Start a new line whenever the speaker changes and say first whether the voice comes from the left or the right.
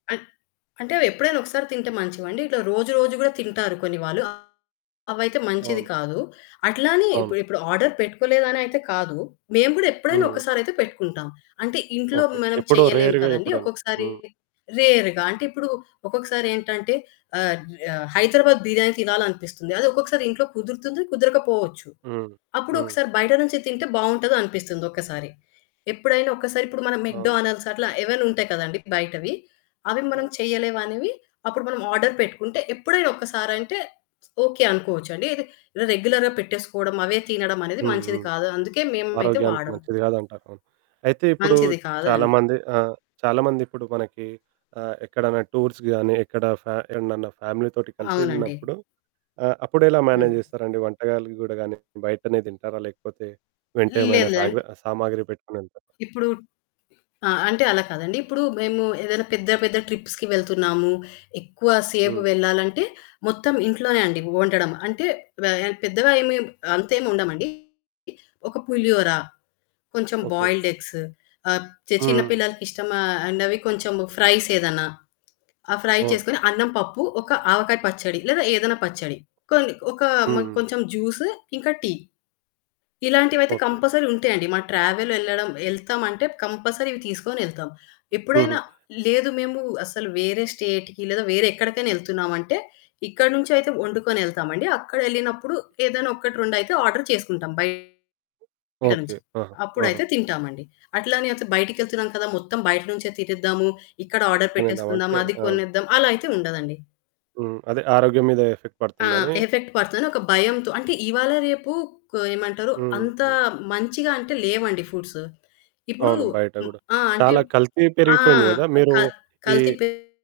left: అన్ అంటే అవెప్పుడైనా ఒకసారి తింటే మంచివండి. ఇట్లా రోజు రోజు కూడా తింటారు కొన్ని వాళ్ళు అ అవైతే మంచిది
right: అవును.
left: కాదు. అట్లా అని
right: అవును.
left: ఇప్పుడ్ ఇప్పుడు ఆర్డర్ పెట్టుకోలేదునయితే కాదు. మేము కూడా ఎప్పుడైనా
right: హ్మ్.
left: ఒక్కసారి అయితే పెట్టుకుంటాం. అంటే ఇంట్లో
right: ఓకే.
left: మనం
right: ఎప్పుడో
left: చేయలేం
right: రేర్‌గా
left: కదండీ!
right: ఎప్పుడైనా.
left: ఒక్కొక్కసారి
right: హ్మ్.
left: రేరుగా అంటే ఇప్పుడు ఒక్కొక్కసారి ఏంటంటే ఆహ్, జు ఆహ్, హైదరాబాద్ బిర్యానీ తినాలనిపిస్తుంది. అది ఒక్కొక్కసారి ఇంట్లో కుదురుతుంది, కుదరకపోవచ్చు.
right: హ్మ్. హ్మ్.
left: అప్పుడొకసారి బయట నుంచి తింటే బావుంటదనిపిస్తుంది ఒక్కసారి. ఎప్పుడైనా ఒకసారి ఇప్పుడు మనం
right: అవును.
left: మెక్‌డొనాల్డ్స్ అట్లా ఏవైనా ఉంటాయి కదండి! బయటవి అవి మనం
right: అవును.
left: చేయలేం అనేవి అప్పుడు మనం ఆర్డర్ పెట్టుకుంటే, ఎప్పుడైనా ఒకసారి అంటే ఓకే, అనుకోవచ్చు అండి. ఇది రె రెగ్యులర్‌గా పెట్టేసుకోవడం అవే తినడం అనేది మంచిది
right: హుహు.
left: కాదు. అందుకే మేమయితే
right: ఆరోగ్యానికి
left: వాడం.
right: మంచిది కాదంటారు. అవును. అయితే ఇప్పుడు
left: మంచిది కాదు
right: చాలా
left: అని.
right: మంది ఆహ్, చాలా మందిప్పుడు మనకి ఆహ్, ఎక్కడన్నా టూర్స్‌కి గాని ఎక్కడ ఫ్యా ఏడన్నన ఫ్యామిలీ తోటి
left: అవునండి.
right: కలిసెళ్ళినప్పుడు ఆహ్, అప్పుడెలా మేనేజ్
left: హ్మ్.
right: జేస్తారండి వంటకాలు గూడా గానీ బయటనే తింటారా లేకపోతే వెంట ఏమైనా
left: లేదు, లేదు.
right: సాగర
left: అంటే
right: సామాగ్రి పెట్టుకొనెళ్తారా?
left: ఇప్పుడు ఆ! అంటే అలా కాదండి! ఇప్పుడు మేము ఏదైనా పెద్ద పెద్ద ట్రిప్స్‌కి వెళ్తున్నాము. ఎక్కువ సేపు
right: హ్మ్.
left: వెళ్ళాలంటే మొత్తం ఇంట్లోనే అండి వండడం. అంటే వ యన్ పెద్దగా ఏమి అంతేమి వండమండి. ఒక పులిహోరా, కొంచెం
right: ఓకే.
left: బాయిల్డ్ ఎగ్స్ ఆహ్, చె చిన్న
right: హ్మ్.
left: పిల్లలకి ఇష్టమ అనవి కొంచెము ఫ్రైసేదన్నా ఆ ఫ్రై
right: ఓహ్!
left: చేసుకొని అన్నం, పప్పు ఒక ఆవకాయ పచ్చడి లేదా ఏదైనా పచ్చడి. కొన్ని ఒక మా
right: హుహు.
left: కొంచెం జ్యూసు ఇంకా టీ. ఇలాంటివయితే
right: ఓకే.
left: కంపల్సరీ ఉంటాయండి. మా ట్రావెల్ ఎళ్లడం ఎళ్తాం అంటే, కంపల్సరీ ఇవి తీసుకొని ఎళ్తాం.
right: హుహు.
left: ఎప్పుడైనా లేదు మేము అసలు వేరే స్టేట్‌కి లేదా వేరే ఎక్కడికైనా ఎళ్తున్నాము అంటే ఇక్కడి నుంచి అయితే వండుకొనెళ్తాం అండి. అక్కడ ఎళ్ళినప్పుడు ఏదైనా ఒకటి, రెండయితే ఆర్డర్ చేసుకుంటాం బయట
right: హ్మ్. ఓకే.
left: నుంచి.
right: ఆహా! ఆహా!
left: అప్పుడైతే తింటాం అండి. అట్లానే అంత బయటికెళ్తున్నాం కదా మొత్తం బయట నుంచే తినేద్దాము ఇక్కడ ఆర్డర్
right: తినేద్దాం
left: పెట్టేసుకుందాం.
right: అంటే
left: అది
right: అవును.
left: కొనేద్దాం అలా అయితే ఉండదండి.
right: హ్మ్. అదే ఆరోగ్యం మీద ఎఫెక్ట్
left: ఆ
right: పడుతుందని.
left: ఎఫెక్ట్ పడుతదని ఒక భయంతో అంటే ఇవాళ రేపు కో ఏమంటారు
right: హ్మ్,
left: అంత
right: హ్మ్.
left: మంచిగా అంటే లేవండి ఫుడ్స్ ఇప్పుడు
right: అవును బయట
left: హ్మ్,
right: గూడా.
left: ఆ! అంటే
right: చాలా కల్తీ
left: ఆ!
right: పెరిగిపోయింది కదా! మీరు
left: కల్ కల్తీ
right: ఈ
left: పెరిగిపోతుంది.